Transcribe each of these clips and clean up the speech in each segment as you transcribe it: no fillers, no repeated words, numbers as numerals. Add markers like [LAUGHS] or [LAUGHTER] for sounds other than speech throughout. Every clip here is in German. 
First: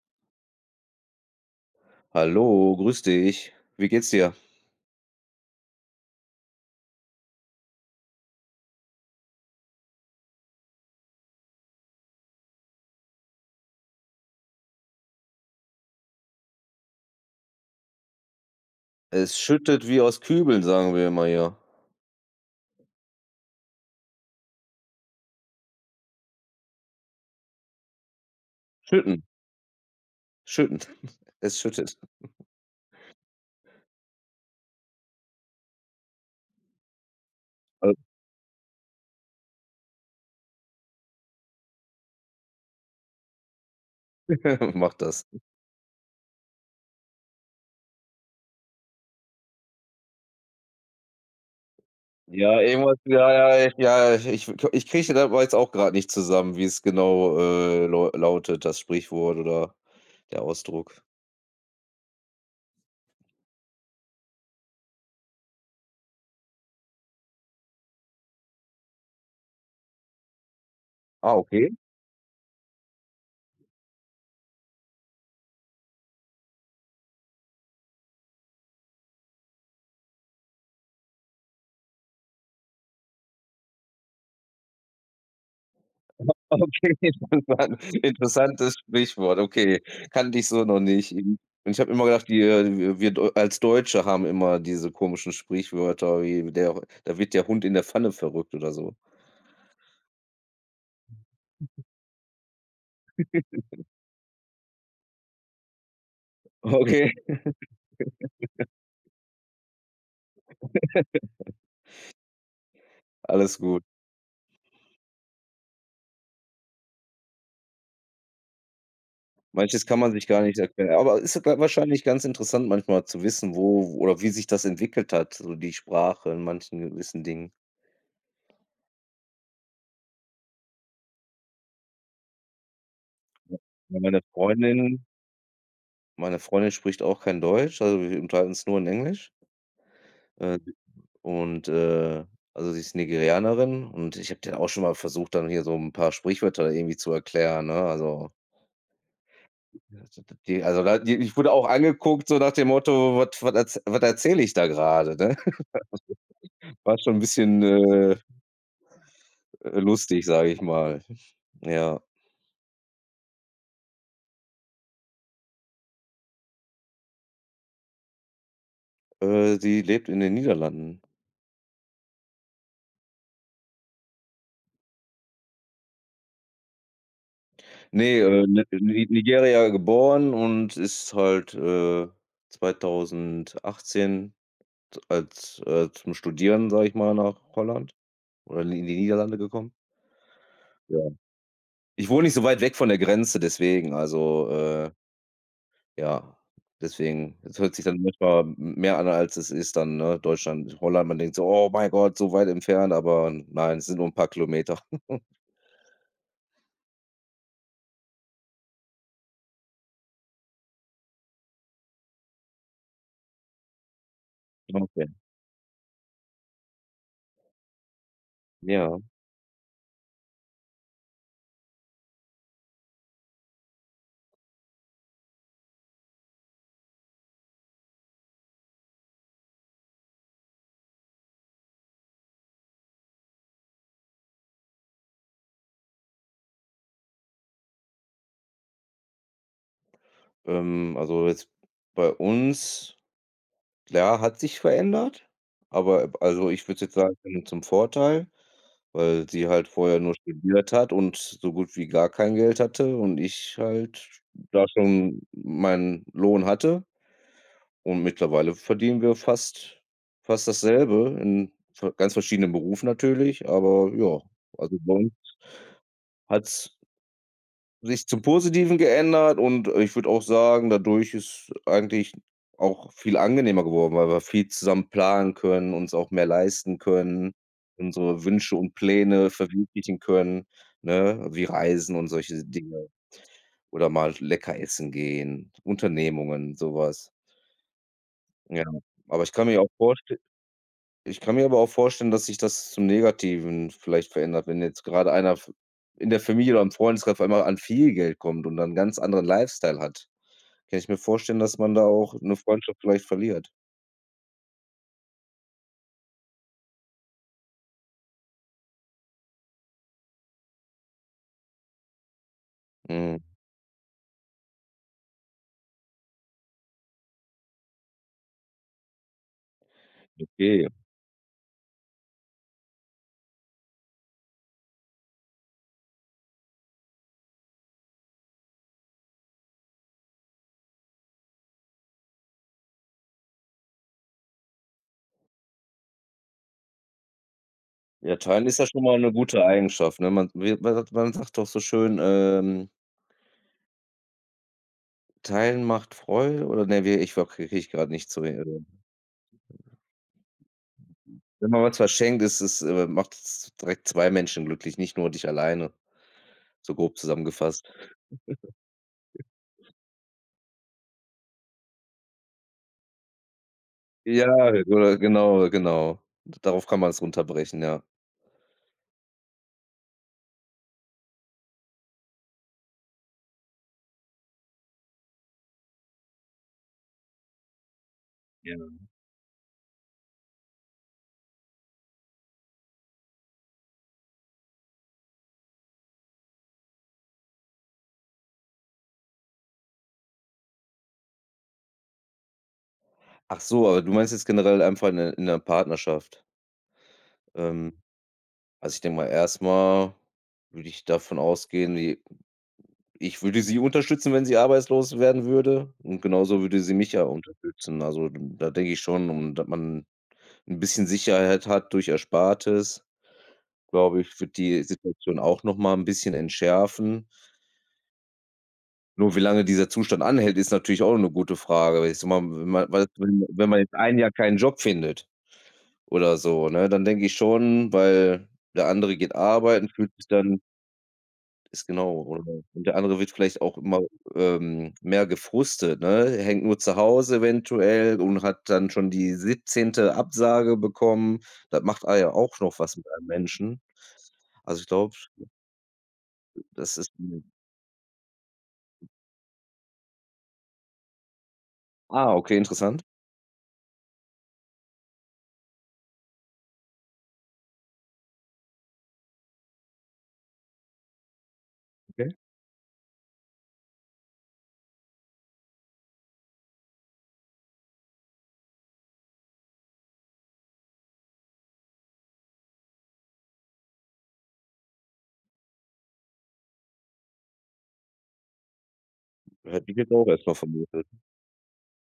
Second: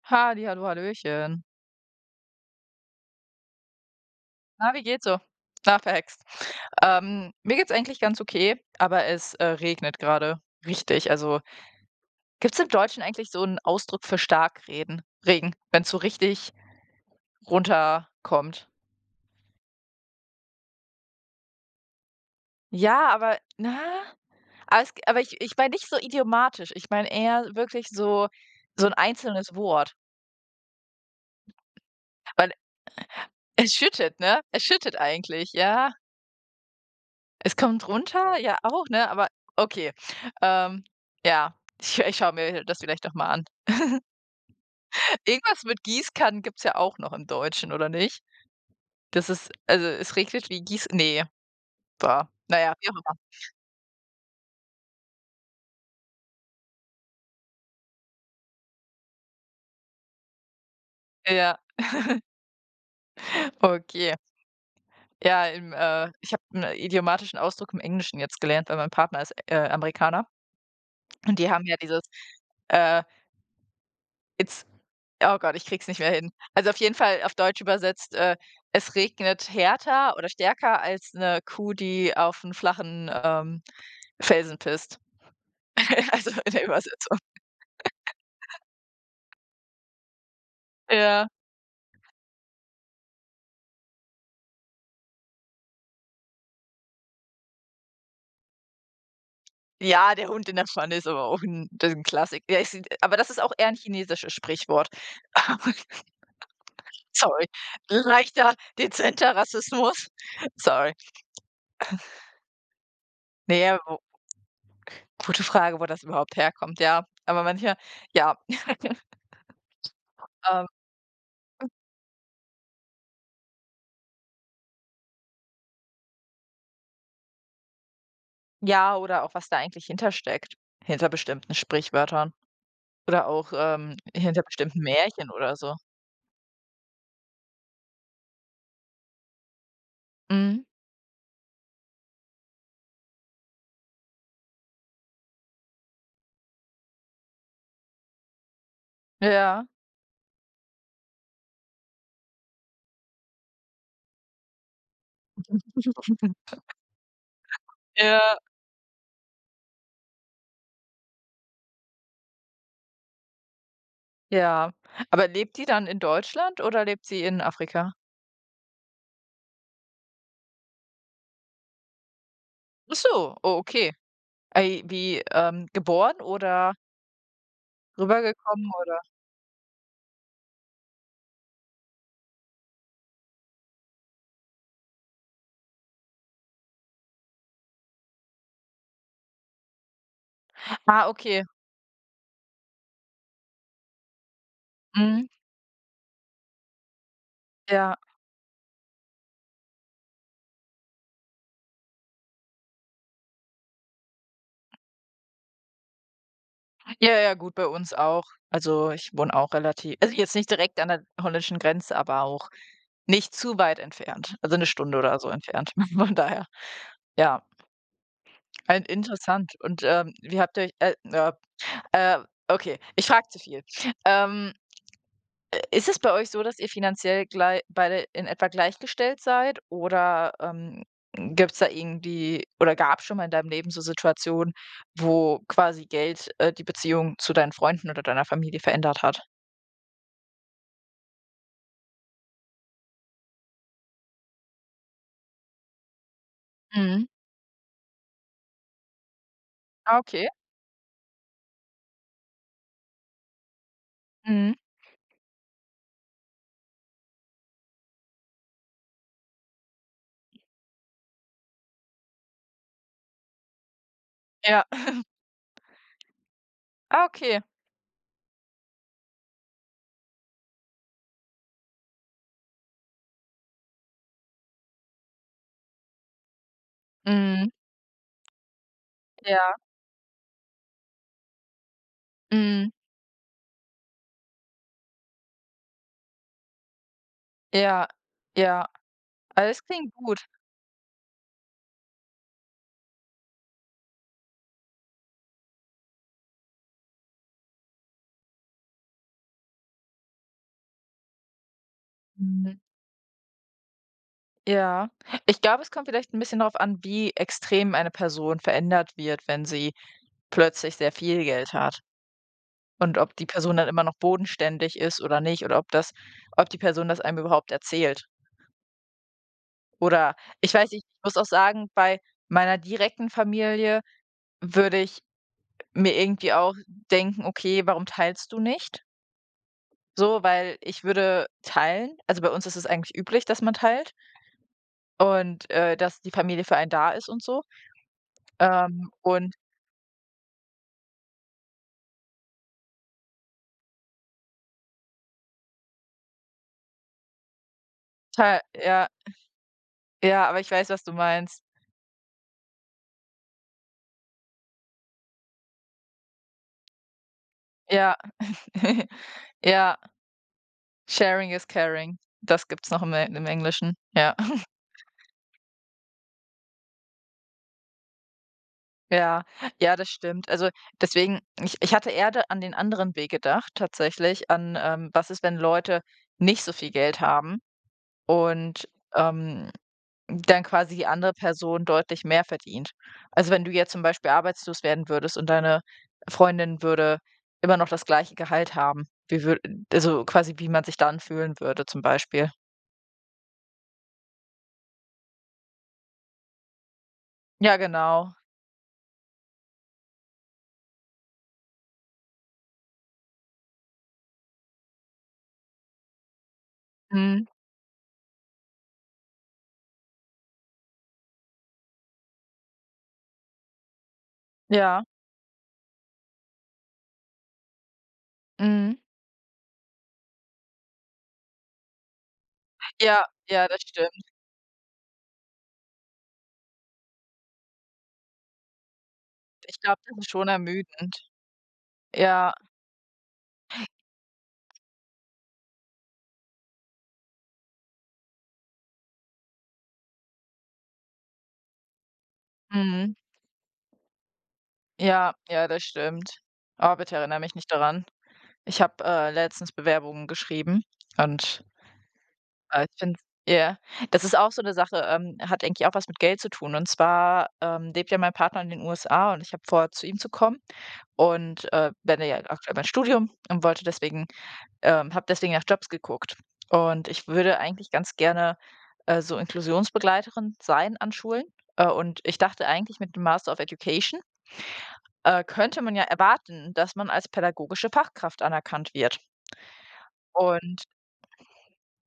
Halli, hallo, hallöchen. Hallo, grüß dich. Wie geht's dir? Na, wie geht's so? Na, verhext. Mir geht's eigentlich ganz okay, aber es, regnet gerade richtig. Also, gibt's im Deutschen eigentlich so einen Ausdruck für Starkreden Regen, wenn's so richtig runterkommt? Es schüttet wie aus Kübeln, sagen wir immer hier. Ja, aber na, aber es aber ich meine nicht so idiomatisch. Ich meine eher wirklich so ein Schütten, einzelnes Wort, schütten. [LAUGHS] Es schüttet. weil es schüttet, ne? Es schüttet eigentlich, ja? Es kommt Al runter, ja auch, ne? Aber okay. Ähm, ja, ich schaue mir das vielleicht doch mal an. [LAUGHS] macht [LAUGHS] das. Irgendwas mit Gießkannen gibt's ja auch noch im Deutschen, oder nicht? Das ist also, es regnet wie Gieß. Nee, boah, Ja, naja, ja, wie auch irgendwas immer. ja, ja, ich ja, ich ich kriege das jetzt auch gerade nicht zusammen, wie es genau, lautet, das Sprichwort oder der Ausdruck. Ja, okay. Ja, ich habe einen idiomatischen Ausdruck im Englischen jetzt gelernt, weil mein Partner ist, Amerikaner, Ah, und die haben okay. ja dieses, äh, it's oh Gott, ich krieg's nicht mehr hin. Also, auf jeden Fall auf Deutsch übersetzt, es regnet härter oder stärker als eine Kuh, die auf einen flachen, Felsen pisst. [LAUGHS] Also, in der Okay, [LAUGHS] Übersetzung. das war 'n interessantes Sprichwort. Okay, kannte ich so noch nicht. Ja. Mhm. Und ich habe immer gedacht, wir Deu als Deutsche haben immer diese komischen Sprichwörter wie der da wird der Hund in der Pfanne verrückt oder so. Ja, der Hund in der Pfanne ist aber auch ein, das ist ein Klassik, der ist aber, das ist auch eher 'n chinesisches Sprichwort. [LAUGHS] Okay, [LAUGHS] Sorry. Leichter, dezenter Rassismus. [LAUGHS] Sorry. alles Nee, gut. wo gute Frage, wo das überhaupt herkommt, ja. Aber manchmal ja. [LAUGHS] Manches kann man sich gar nicht Ähm erklären. Aber ist wa wahrscheinlich ganz interessant manchmal zu wissen, wo oder wie sich das entwickelt hat, so die Sprache in manchen gewissen Dingen. Ja, oder auch was da eigentlich hintersteckt, hinter bestimmten Sprichwörtern oder auch, Ja. Meine hinter bestimmten Freundin Märchen oder so. meine Freundin spricht auch kein Deutsch, also wir unterhalten uns nur in Englisch. Äh Mhm. Und, also, sie ist Nigerianerin und ich habe dann auch schon mal versucht, dann hier so ein paar Sprichwörter irgendwie zu erklären, ne? Also, Ja. ja, die also, da die ich wurde auch angeguckt so nach dem Motto: „Was erzähle ich da gerade, ne?“ [LAUGHS] [LAUGHS] War schon ein bisschen, Ja, lustig, sage ich mal. Ja, ja. Aber lebt die dann in Deutschland oder lebt sie in Afrika? Sie lebt in den Niederlanden. Ach so, oh, okay. Ei, wie, geboren oder Ne, Ni rübergekommen, oder Ni Nigeria geboren und ist halt, 2018 als zum Studieren, sage ich mal, nach Holland. Oder in die Niederlande gekommen? Ja. ah, okay. Ich wohne nicht so weit weg von der Grenze, deswegen, also, Mhm. ja, deswegen. Es hört sich Ja. dann manchmal m mehr an, als es ist dann, ne? Deutschland, Holland, man denkt so: „Oh mein Gott, so weit entfernt“, aber nein, es sind nur 'n paar Kilometer. [LAUGHS] Ja, ja, gut, bei uns auch. Also, ich wohne auch relativ, also, jetzt nicht direkt an der holländischen Grenze, aber auch nicht zu weit entfernt. Also, eine Stunde Okay. oder so entfernt, [LAUGHS] von daher. Ja, ein Ja, interessant. Und, wie habt ihr euch ja, äh, okay, ich frage zu viel. Ähm, Ist es bei euch so, dass ihr finanziell glei beide in etwa gleichgestellt seid, oder, gibt's da irgendwie oder gab's schon mal in deinem Leben so Situationen, wo quasi Geld, die Beziehung zu deinen Freunden oder deiner Familie verändert hat? Also jetzt bei uns, klar, hat sich verändert, aber also, ich würde jetzt Mhm. sagen, zum Vorteil. Weil sie halt Ah, vorher nur okay. studiert hat und so gut wie gar kein Geld hatte und ich halt Mhm. da schon meinen Lohn hatte und mittlerweile verdienen wir fast dasselbe in ver ganz verschiedenen Berufen natürlich, aber ja, Ja. also bei uns [LAUGHS] hat's Ah, okay. sich zum Positiven geändert und ich würde auch sagen, dadurch ist eigentlich auch viel angenehmer geworden, weil wir viel zusammen planen können, uns auch mehr leisten können, Mhm. unsere Wünsche und Pläne Ja. verwirklichen können, ne, wie Reisen und solche Mhm. Dinge oder mal lecker essen gehen, Unternehmungen, sowas. Ja. Ja, Ja. aber Alles klingt gut. ich kann mir aber auch vorstellen, dass sich das zum Negativen vielleicht verändert, wenn jetzt gerade einer f in der Familie oder im Freundeskreis auf einmal an viel Geld kommt und dann 'n ganz anderen Lifestyle hat. Kann ich mir vorstellen, dass man da auch eine Mhm. Freundschaft vielleicht verliert. Ja. Ich glaube, es kommt vielleicht ein bisschen darauf an, wie extrem eine Person verändert wird, wenn sie plötzlich sehr viel Geld hat und ob Mhm, die Person dann immer noch bodenständig ist oder nicht, oder ob die Person das einem überhaupt erzählt. Oder ich okay. weiß nicht, ich muss auch sagen, bei meiner direkten Familie würde ich mir irgendwie auch denken: „Okay, warum teilst du nicht?" So, weil ich würde teilen. Also, bei uns ist es eigentlich üblich, dass man teilt und, dass die Familie für einen da ist und so. Ja, teilen ist ja schon Ähm, mal eine und gute Eigenschaft, ne? Man sagt doch so schön, „Teilen macht Freude“ oder ne, wie ich okay, kriege ich gerade nicht zu, Total, ja, ja, aber ich weiß, was du meinst. wenn man was verschenkt, ist es, macht's direkt 2 Menschen glücklich, nicht nur dich alleine, so grob zusammengefasst. Ja, [LAUGHS] ja, sharing is caring. Das gibt's noch im Englischen. Ja, Ja, [LAUGHS] oder genau, genau. Darauf kann man es runterbrechen, ja. ja, ja, das stimmt. Also, deswegen, ich hatte eher da an den anderen Weg gedacht tatsächlich, an, was ist, wenn Leute nicht so viel Geld haben Ja. und, ähm dann quasi die andere Person deutlich mehr verdient. Also, wenn du jetzt zum Beispiel arbeitslos werden würdest und deine Freundin würde immer noch das gleiche Gehalt haben, wie wür also, quasi wie man sich dann fühlen würde zum Beispiel. Ach so, aber du meinst jetzt generell einfach in 'ner Partnerschaft. Ja, Ähm, genau. also, ich denke mal, erstmal würde ich davon ausgehen, wie ich würde sie unterstützen, wenn sie arbeitslos werden würde und genauso würde sie mich ja Mhm. unterstützen. Also, da denke ich schon, um dass man ein bisschen Sicherheit hat durch Erspartes, glaube ich, wird die Ja. Situation auch noch mal 'n bisschen entschärfen. Mhm. Nur wie lange dieser Zustand anhält, ist natürlich auch 'ne gute Frage. Weil ich sage mal, wenn man weil Ja, wenn ja, wenn man das jetzt stimmt. ein Jahr keinen Job findet oder so, ne, dann denke ich schon, weil der andere geht Ich arbeiten, glaube, fühlt das sich ist schon dann ermüdend. ist genau, oder Ja, und der andere wird vielleicht auch immer, mehr gefrustet, ne? Hängt nur zu Hause eventuell und hat dann schon die siebzehnte Absage bekommen. Das macht a ja auch noch was mit mhm. einem Menschen. Also, ich glaube, Ja, ja, das stimmt. Oh, das ist bitte erinnere 'n, mich nicht daran. Ich habe, letztens Bewerbungen geschrieben, und ah, okay, super, ich interessant. finde, ja. Das ist auch so 'ne Sache, hat eigentlich auch was mit Geld zu tun. Und zwar, lebt ja mein Partner in den USA und ich habe vor, zu ihm zu kommen und, beende Okay. ja aktuell mein Studium und wollte deswegen, habe deswegen nach Jobs geguckt. Und ich würde eigentlich ganz gerne, so Inklusionsbegleiterin sein an Schulen. Und ich dachte eigentlich mit dem Master of Education, könnte man ja erwarten, dass man als pädagogische Fachkraft anerkannt wird. Hätte ich jetzt auch erst mal Und vermutet.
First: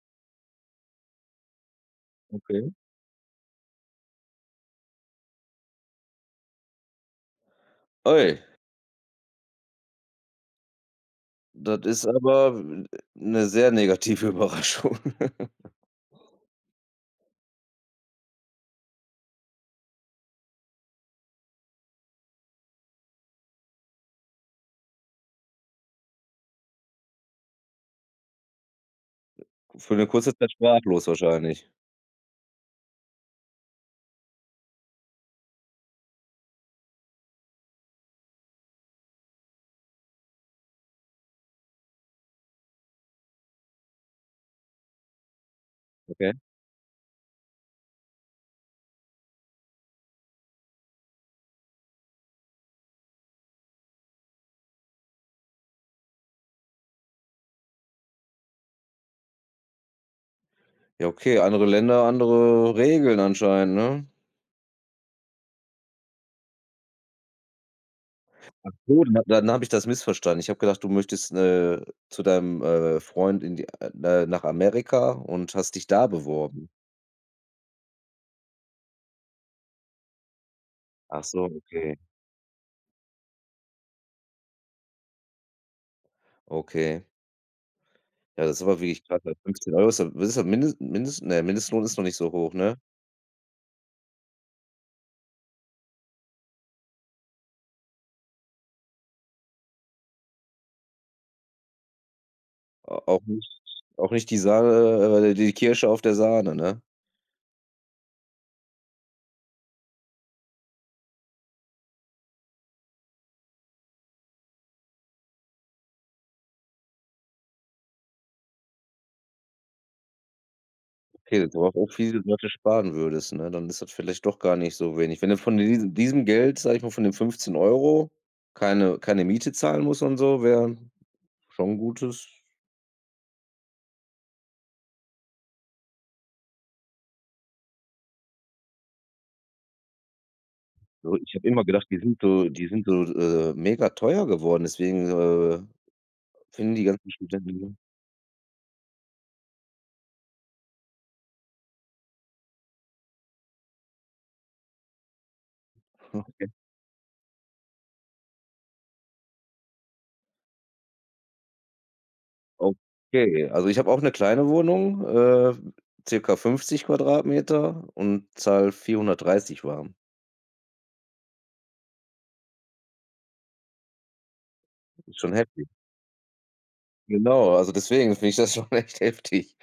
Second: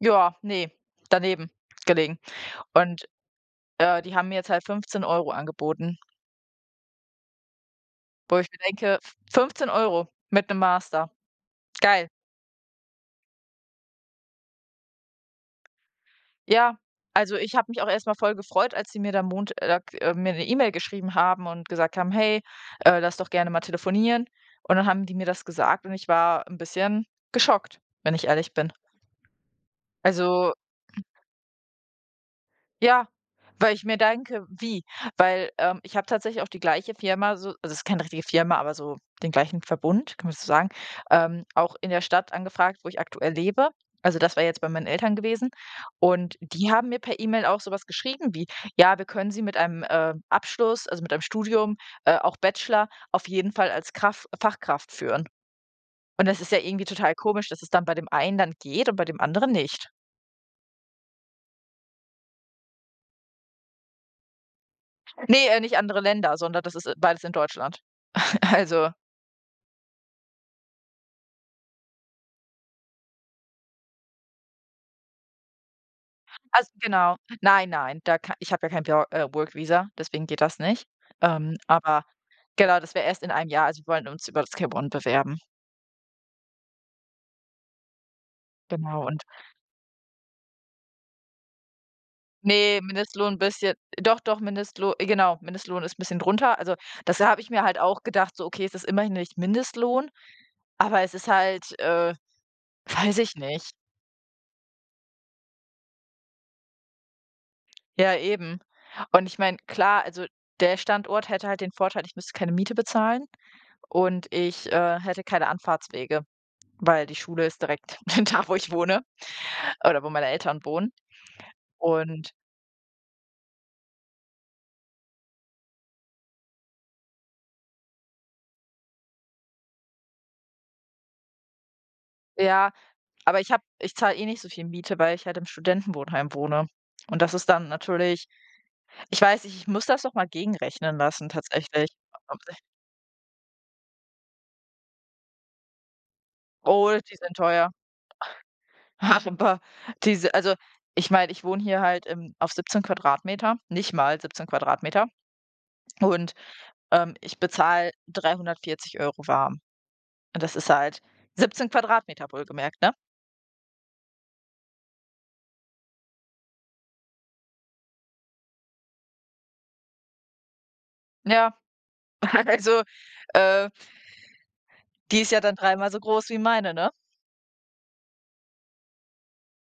ja, ne, daneben gelegen. Okay. Und die haben mir jetzt halt 15 € angeboten, Ui. wo ich mir denke: „F 15 € mit 'nem Master, Das ist geil." aber 'ne sehr negative [LAUGHS] Überraschung. Ja, also, ich habe mich auch erst mal voll gefreut, als sie mir da Mont mir 'ne E-Mail geschrieben haben und gesagt haben: „Hey, lass doch gerne mal telefonieren." Und dann haben die mir das gesagt und ich war 'n bisschen geschockt, wenn ich ehrlich bin. Für 'ne kurze Zeit Also, sprachlos wahrscheinlich. ja, weil ich mir denke: „Wie?" Weil, ich habe tatsächlich auch die gleiche Firma, so also, es ist keine richtige Firma, aber so den gleichen Verbund, kann man das so sagen, auch in der Stadt angefragt, wo ich aktuell lebe. Also, das war jetzt bei meinen Eltern gewesen. Okay. Und die haben mir per E-Mail auch sowas geschrieben wie: „Ja, wir können Sie mit einem, Abschluss, also, mit einem Studium, auch Bachelor, auf jeden Fall als Kraf Fachkraft führen." Und das ist ja irgendwie total komisch, dass es dann bei dem einen dann geht und bei dem anderen nicht. Ja, okay, andere Länder, andere Regeln anscheinend, ne? Ne, nicht andere Länder, sondern das ist, beides in Deutschland. [LAUGHS] Ach Also so, dann habe ich das missverstanden. Ich habe gedacht, du möchtest, zu deinem, Freund in die, nach Amerika und hast dich da beworben. Also, genau. Nein, nein, da ka ich habe ja kein Bor Work Visa, deswegen geht das nicht. Ach so, okay, Aber genau, das wäre erst in einem Jahr. Also, wir wollen uns über das Cap One bewerben. okay. Ja, das ist aber wirklich Genau, krass, und ne? 15 € ist ja, was ist das Mindest Mindest ne, Mindestlohn ist noch nicht so hoch, ne? nee, Mindestlohn ein bisschen, doch, doch, Mindestlohn, genau, Mindestlohn ist 'n bisschen drunter. Also, das habe ich mir halt auch gedacht, so: „Okay, es ist immerhin nicht Mindestlohn, aber es ist halt, Au [LAUGHS] weiß auch ich nicht, nicht." Die Sahne, die Kirsche auf der Sahne, ne? Ja, eben. Und ich meine, klar, also, der Standort hätte halt den Vorteil, ich müsste keine Miete bezahlen und ich, hätte keine Anfahrtswege. Weil die Schule ist direkt [LAUGHS] da, wo ich wohne oder wo meine Eltern wohnen. Okay, das ist auch viel, Und was du sparen würdest, ne? Dann ist das vielleicht doch gar nicht so wenig. Wenn du von diesem Geld, sag ich mal, von den 15 € keine Miete zahlen musst und so, wäre schon ein gutes, ja, aber ich zahle eh nicht so viel Miete, weil ich halt im Studentenwohnheim wohne. Und das ist dann natürlich, ich weiß nicht, ich muss das noch mal gegenrechnen so, lassen ich habe immer gedacht, tatsächlich. die sind Ob- so, mega teuer geworden, deswegen, finden die Oh, ganzen die sind Studenten teuer. so, [LAUGHS] Aber diese, also, ich meine, ich wohne hier halt im auf 17 Quadratmeter, nicht mal 17 Quadratmeter und, [LAUGHS] ich bezahle 340 € warm. Und das ist halt 17 Quadratmeter okay. wohlgemerkt, ne? Okay, also ich habe auch eine kleine Wohnung, circa 50 Quadratmeter und zahl 430 warm. Ja. [LAUGHS] Also, äh, Ist die ist schon ja dann heftig. dreimal so groß wie meine, ne? Genau, also deswegen finde ich das [LAUGHS] schon echt heftig.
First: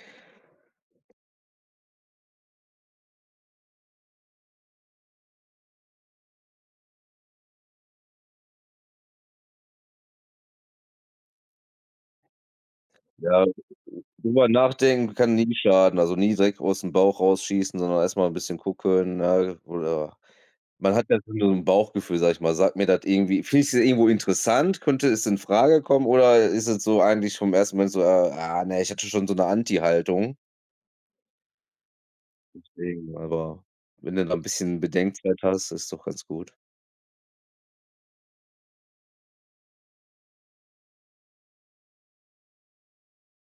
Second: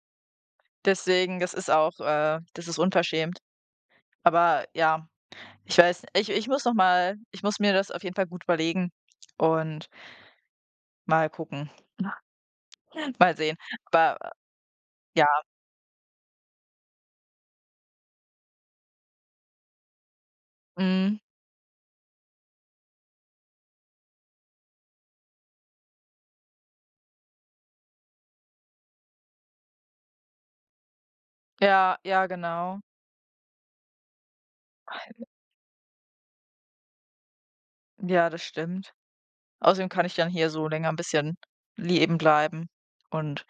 Deswegen, das ist auch, das ist unverschämt. Aber ja, ich weiß, ich muss noch mal, ich muss mir das auf jeden Fall gut überlegen und mal gucken, [LAUGHS] mal Ja, sehen. Aber drüber nachdenken ja, kann nie schaden. Also, nie direkt aus dem Bauch rausschießen, sondern erst mal 'n bisschen gucken, ne, oder man hat ja mhm, so 'n Bauchgefühl, sage ich mal. Sagt mir das irgendwie, finde ich das irgendwo interessant? Könnte es in Frage kommen oder ist es so eigentlich vom ersten Moment so: ah, ne“, ich hatte schon so 'ne Anti-Haltung. ja, ja, genau. Deswegen, aber wenn du da 'n bisschen Bedenkzeit hast, ist doch ganz gut. Ja, das stimmt. Außerdem kann ich dann hier so länger ein bisschen leben bleiben und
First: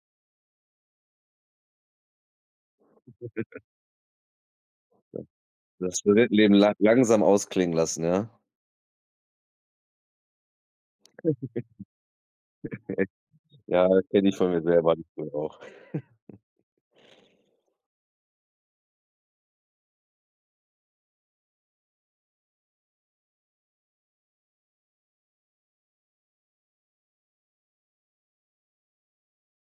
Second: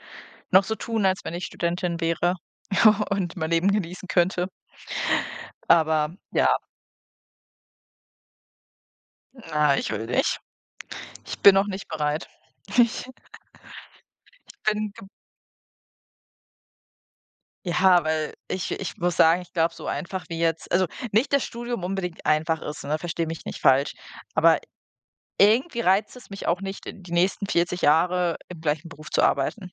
noch so tun, als wenn ich Studentin wäre [LAUGHS] und mein Leben genießen könnte. Das Aber ja, Studentenleben la langsam ausklingen lassen, ja? na, ich will nicht. Ich bin noch nicht bereit. [LAUGHS] Ja, kenne ich von Ich mir bin selber, das ge wohl auch. Ja, weil ich muss sagen, ich glaube, so einfach wie jetzt, also, nicht das Studium unbedingt einfach ist, ne, verstehe mich nicht falsch, aber irgendwie reizt es mich auch nicht, die nächsten 40 Jahre im gleichen Beruf zu arbeiten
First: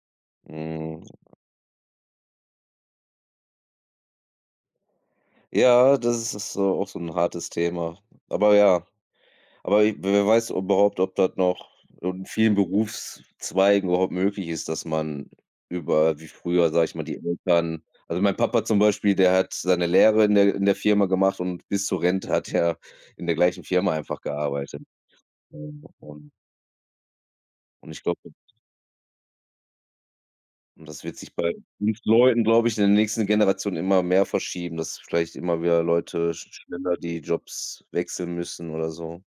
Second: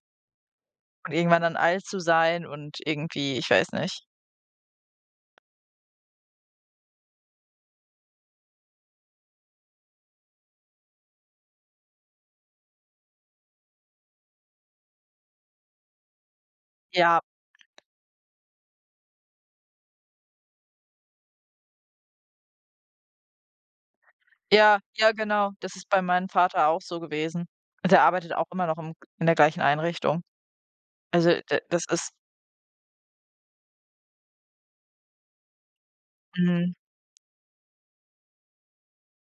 Mhm. und irgendwann dann alt zu sein und irgendwie, ich weiß nicht. Ja, das ist so auch so ein hartes Thema. Aber ja, aber i wer weiß überhaupt, ob das noch in vielen Berufszweigen überhaupt möglich ist, dass man über wie früher, sage ich mal, die Ja, Eltern, also, mein Papa zum Beispiel, der hat seine Lehre in der Firma gemacht und bis zur Rente hat er in der gleichen Firma einfach ja, gearbeitet. ja, genau. Das ist bei meinem Und Vater auch so gewesen. Ich Der glaube, arbeitet auch immer noch im in der gleichen Einrichtung. das wird Also, sich bei d das uns ist, Leuten, glaube ich, in der nächsten Generation immer mehr verschieben, dass vielleicht immer wieder Leute mhm. schneller die Jobs wechseln müssen oder so.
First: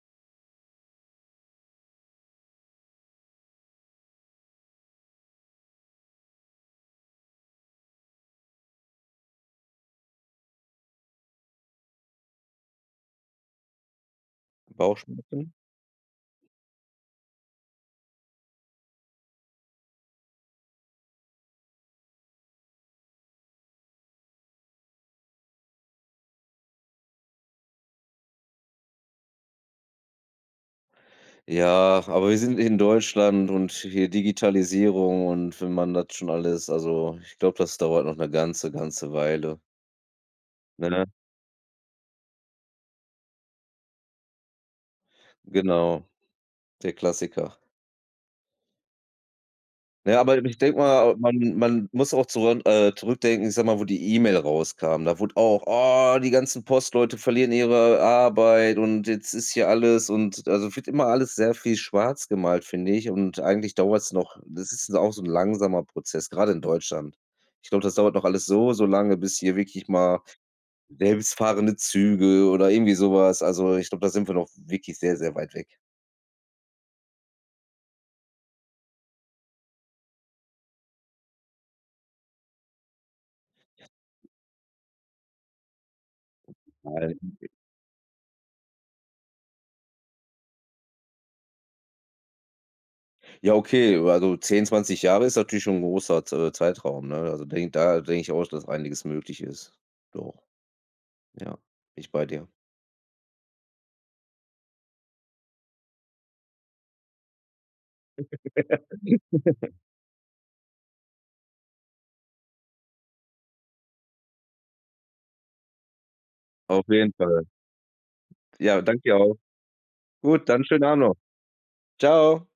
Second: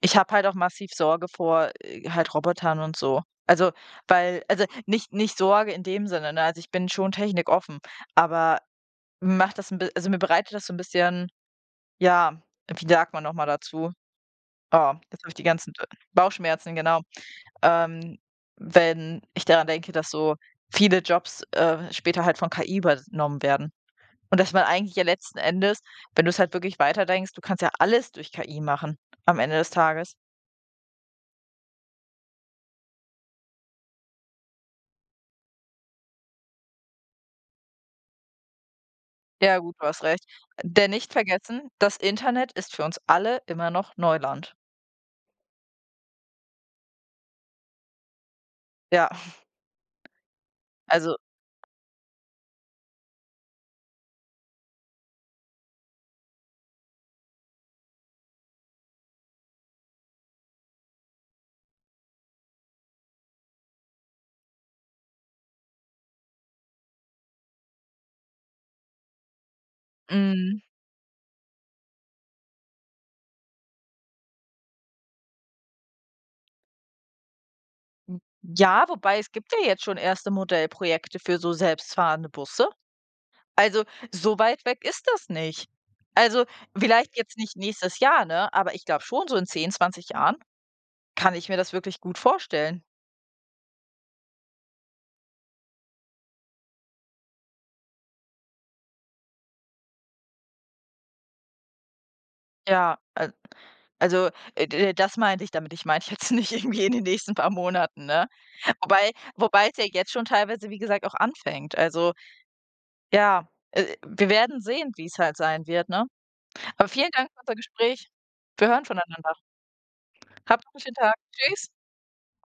Ich habe halt auch massiv Sorge vor, halt Robotern und so. Also, weil, also, nicht Sorge in dem Sinne, ne? Also, ich bin schon technikoffen, aber mir macht das ein bisschen, also, mir bereitet das so ein bisschen, ja, wie sagt man noch mal dazu? Oh, jetzt habe ich die Bauchschmerzen? ganzen Bauchschmerzen, genau. Ähm, Wenn ich daran denke, dass so viele Jobs, später halt von KI übernommen werden. Und dass man eigentlich ja letzten Endes, wenn du es halt wirklich weiterdenkst, du kannst ja alles durch KI machen am Ende des Tages. Ja, aber wir sind in Deutschland und hier Digitalisierung und wenn man das schon alles, also, ich glaube, das dauert noch eine ganze, ganze Ja Weile, gut, du hast recht. Denn ne? nicht vergessen, das Internet ist für uns alle immer noch Neuland. Genau, der Klassiker. Ja, Ja, aber ich denke mal, also, man muss auch zuran zurückdenken, ich sag mal, wo die E-Mail rauskam. Da wurde auch: „Oh, die ganzen Postleute verlieren ihre Arbeit und jetzt ist hier alles“ und also, wird immer alles sehr viel schwarz gemalt, finde ich und eigentlich dauert es noch, das ist auch so ein langsamer Prozess, gerade in Deutschland. Ich glaube, das dauert noch alles so, so lange, bis hier wirklich mal hm, selbstfahrende Züge oder irgendwie sowas, also, ich glaube, da sind wir noch wirklich sehr, sehr weit weg. ja, wobei es gibt ja jetzt schon erste Modellprojekte für so selbstfahrende Busse. Also, so weit weg ist das nicht. Also, vielleicht jetzt nicht nächstes Jahr, ne, aber ich glaube schon so in 10, 20 Jahren kann ich mir das wirklich gut vorstellen. Ja, okay, also 10 20 Jahre ist natürlich schon 'n großer Z Zeitraum, ne? Also, denke ich auch, dass einiges möglich ist. Doch, ja, bin ich bei dir. Ja, al also, d das meinte ich damit. Ich meinte [LAUGHS] jetzt nicht irgendwie in den nächsten paar Monaten, ne? Wobei wobei es ja jetzt schon teilweise, wie gesagt, auch anfängt. Also, ja, wir werden sehen, wie es halt sein wird, ne? Aber Auf vielen jeden Dank für Fall. unser Gespräch. Wir Ja, hören danke dir voneinander. auch. Gut, dann Habt noch 'n schönen schönen Abend Tag. noch. Tschüss. Tschau.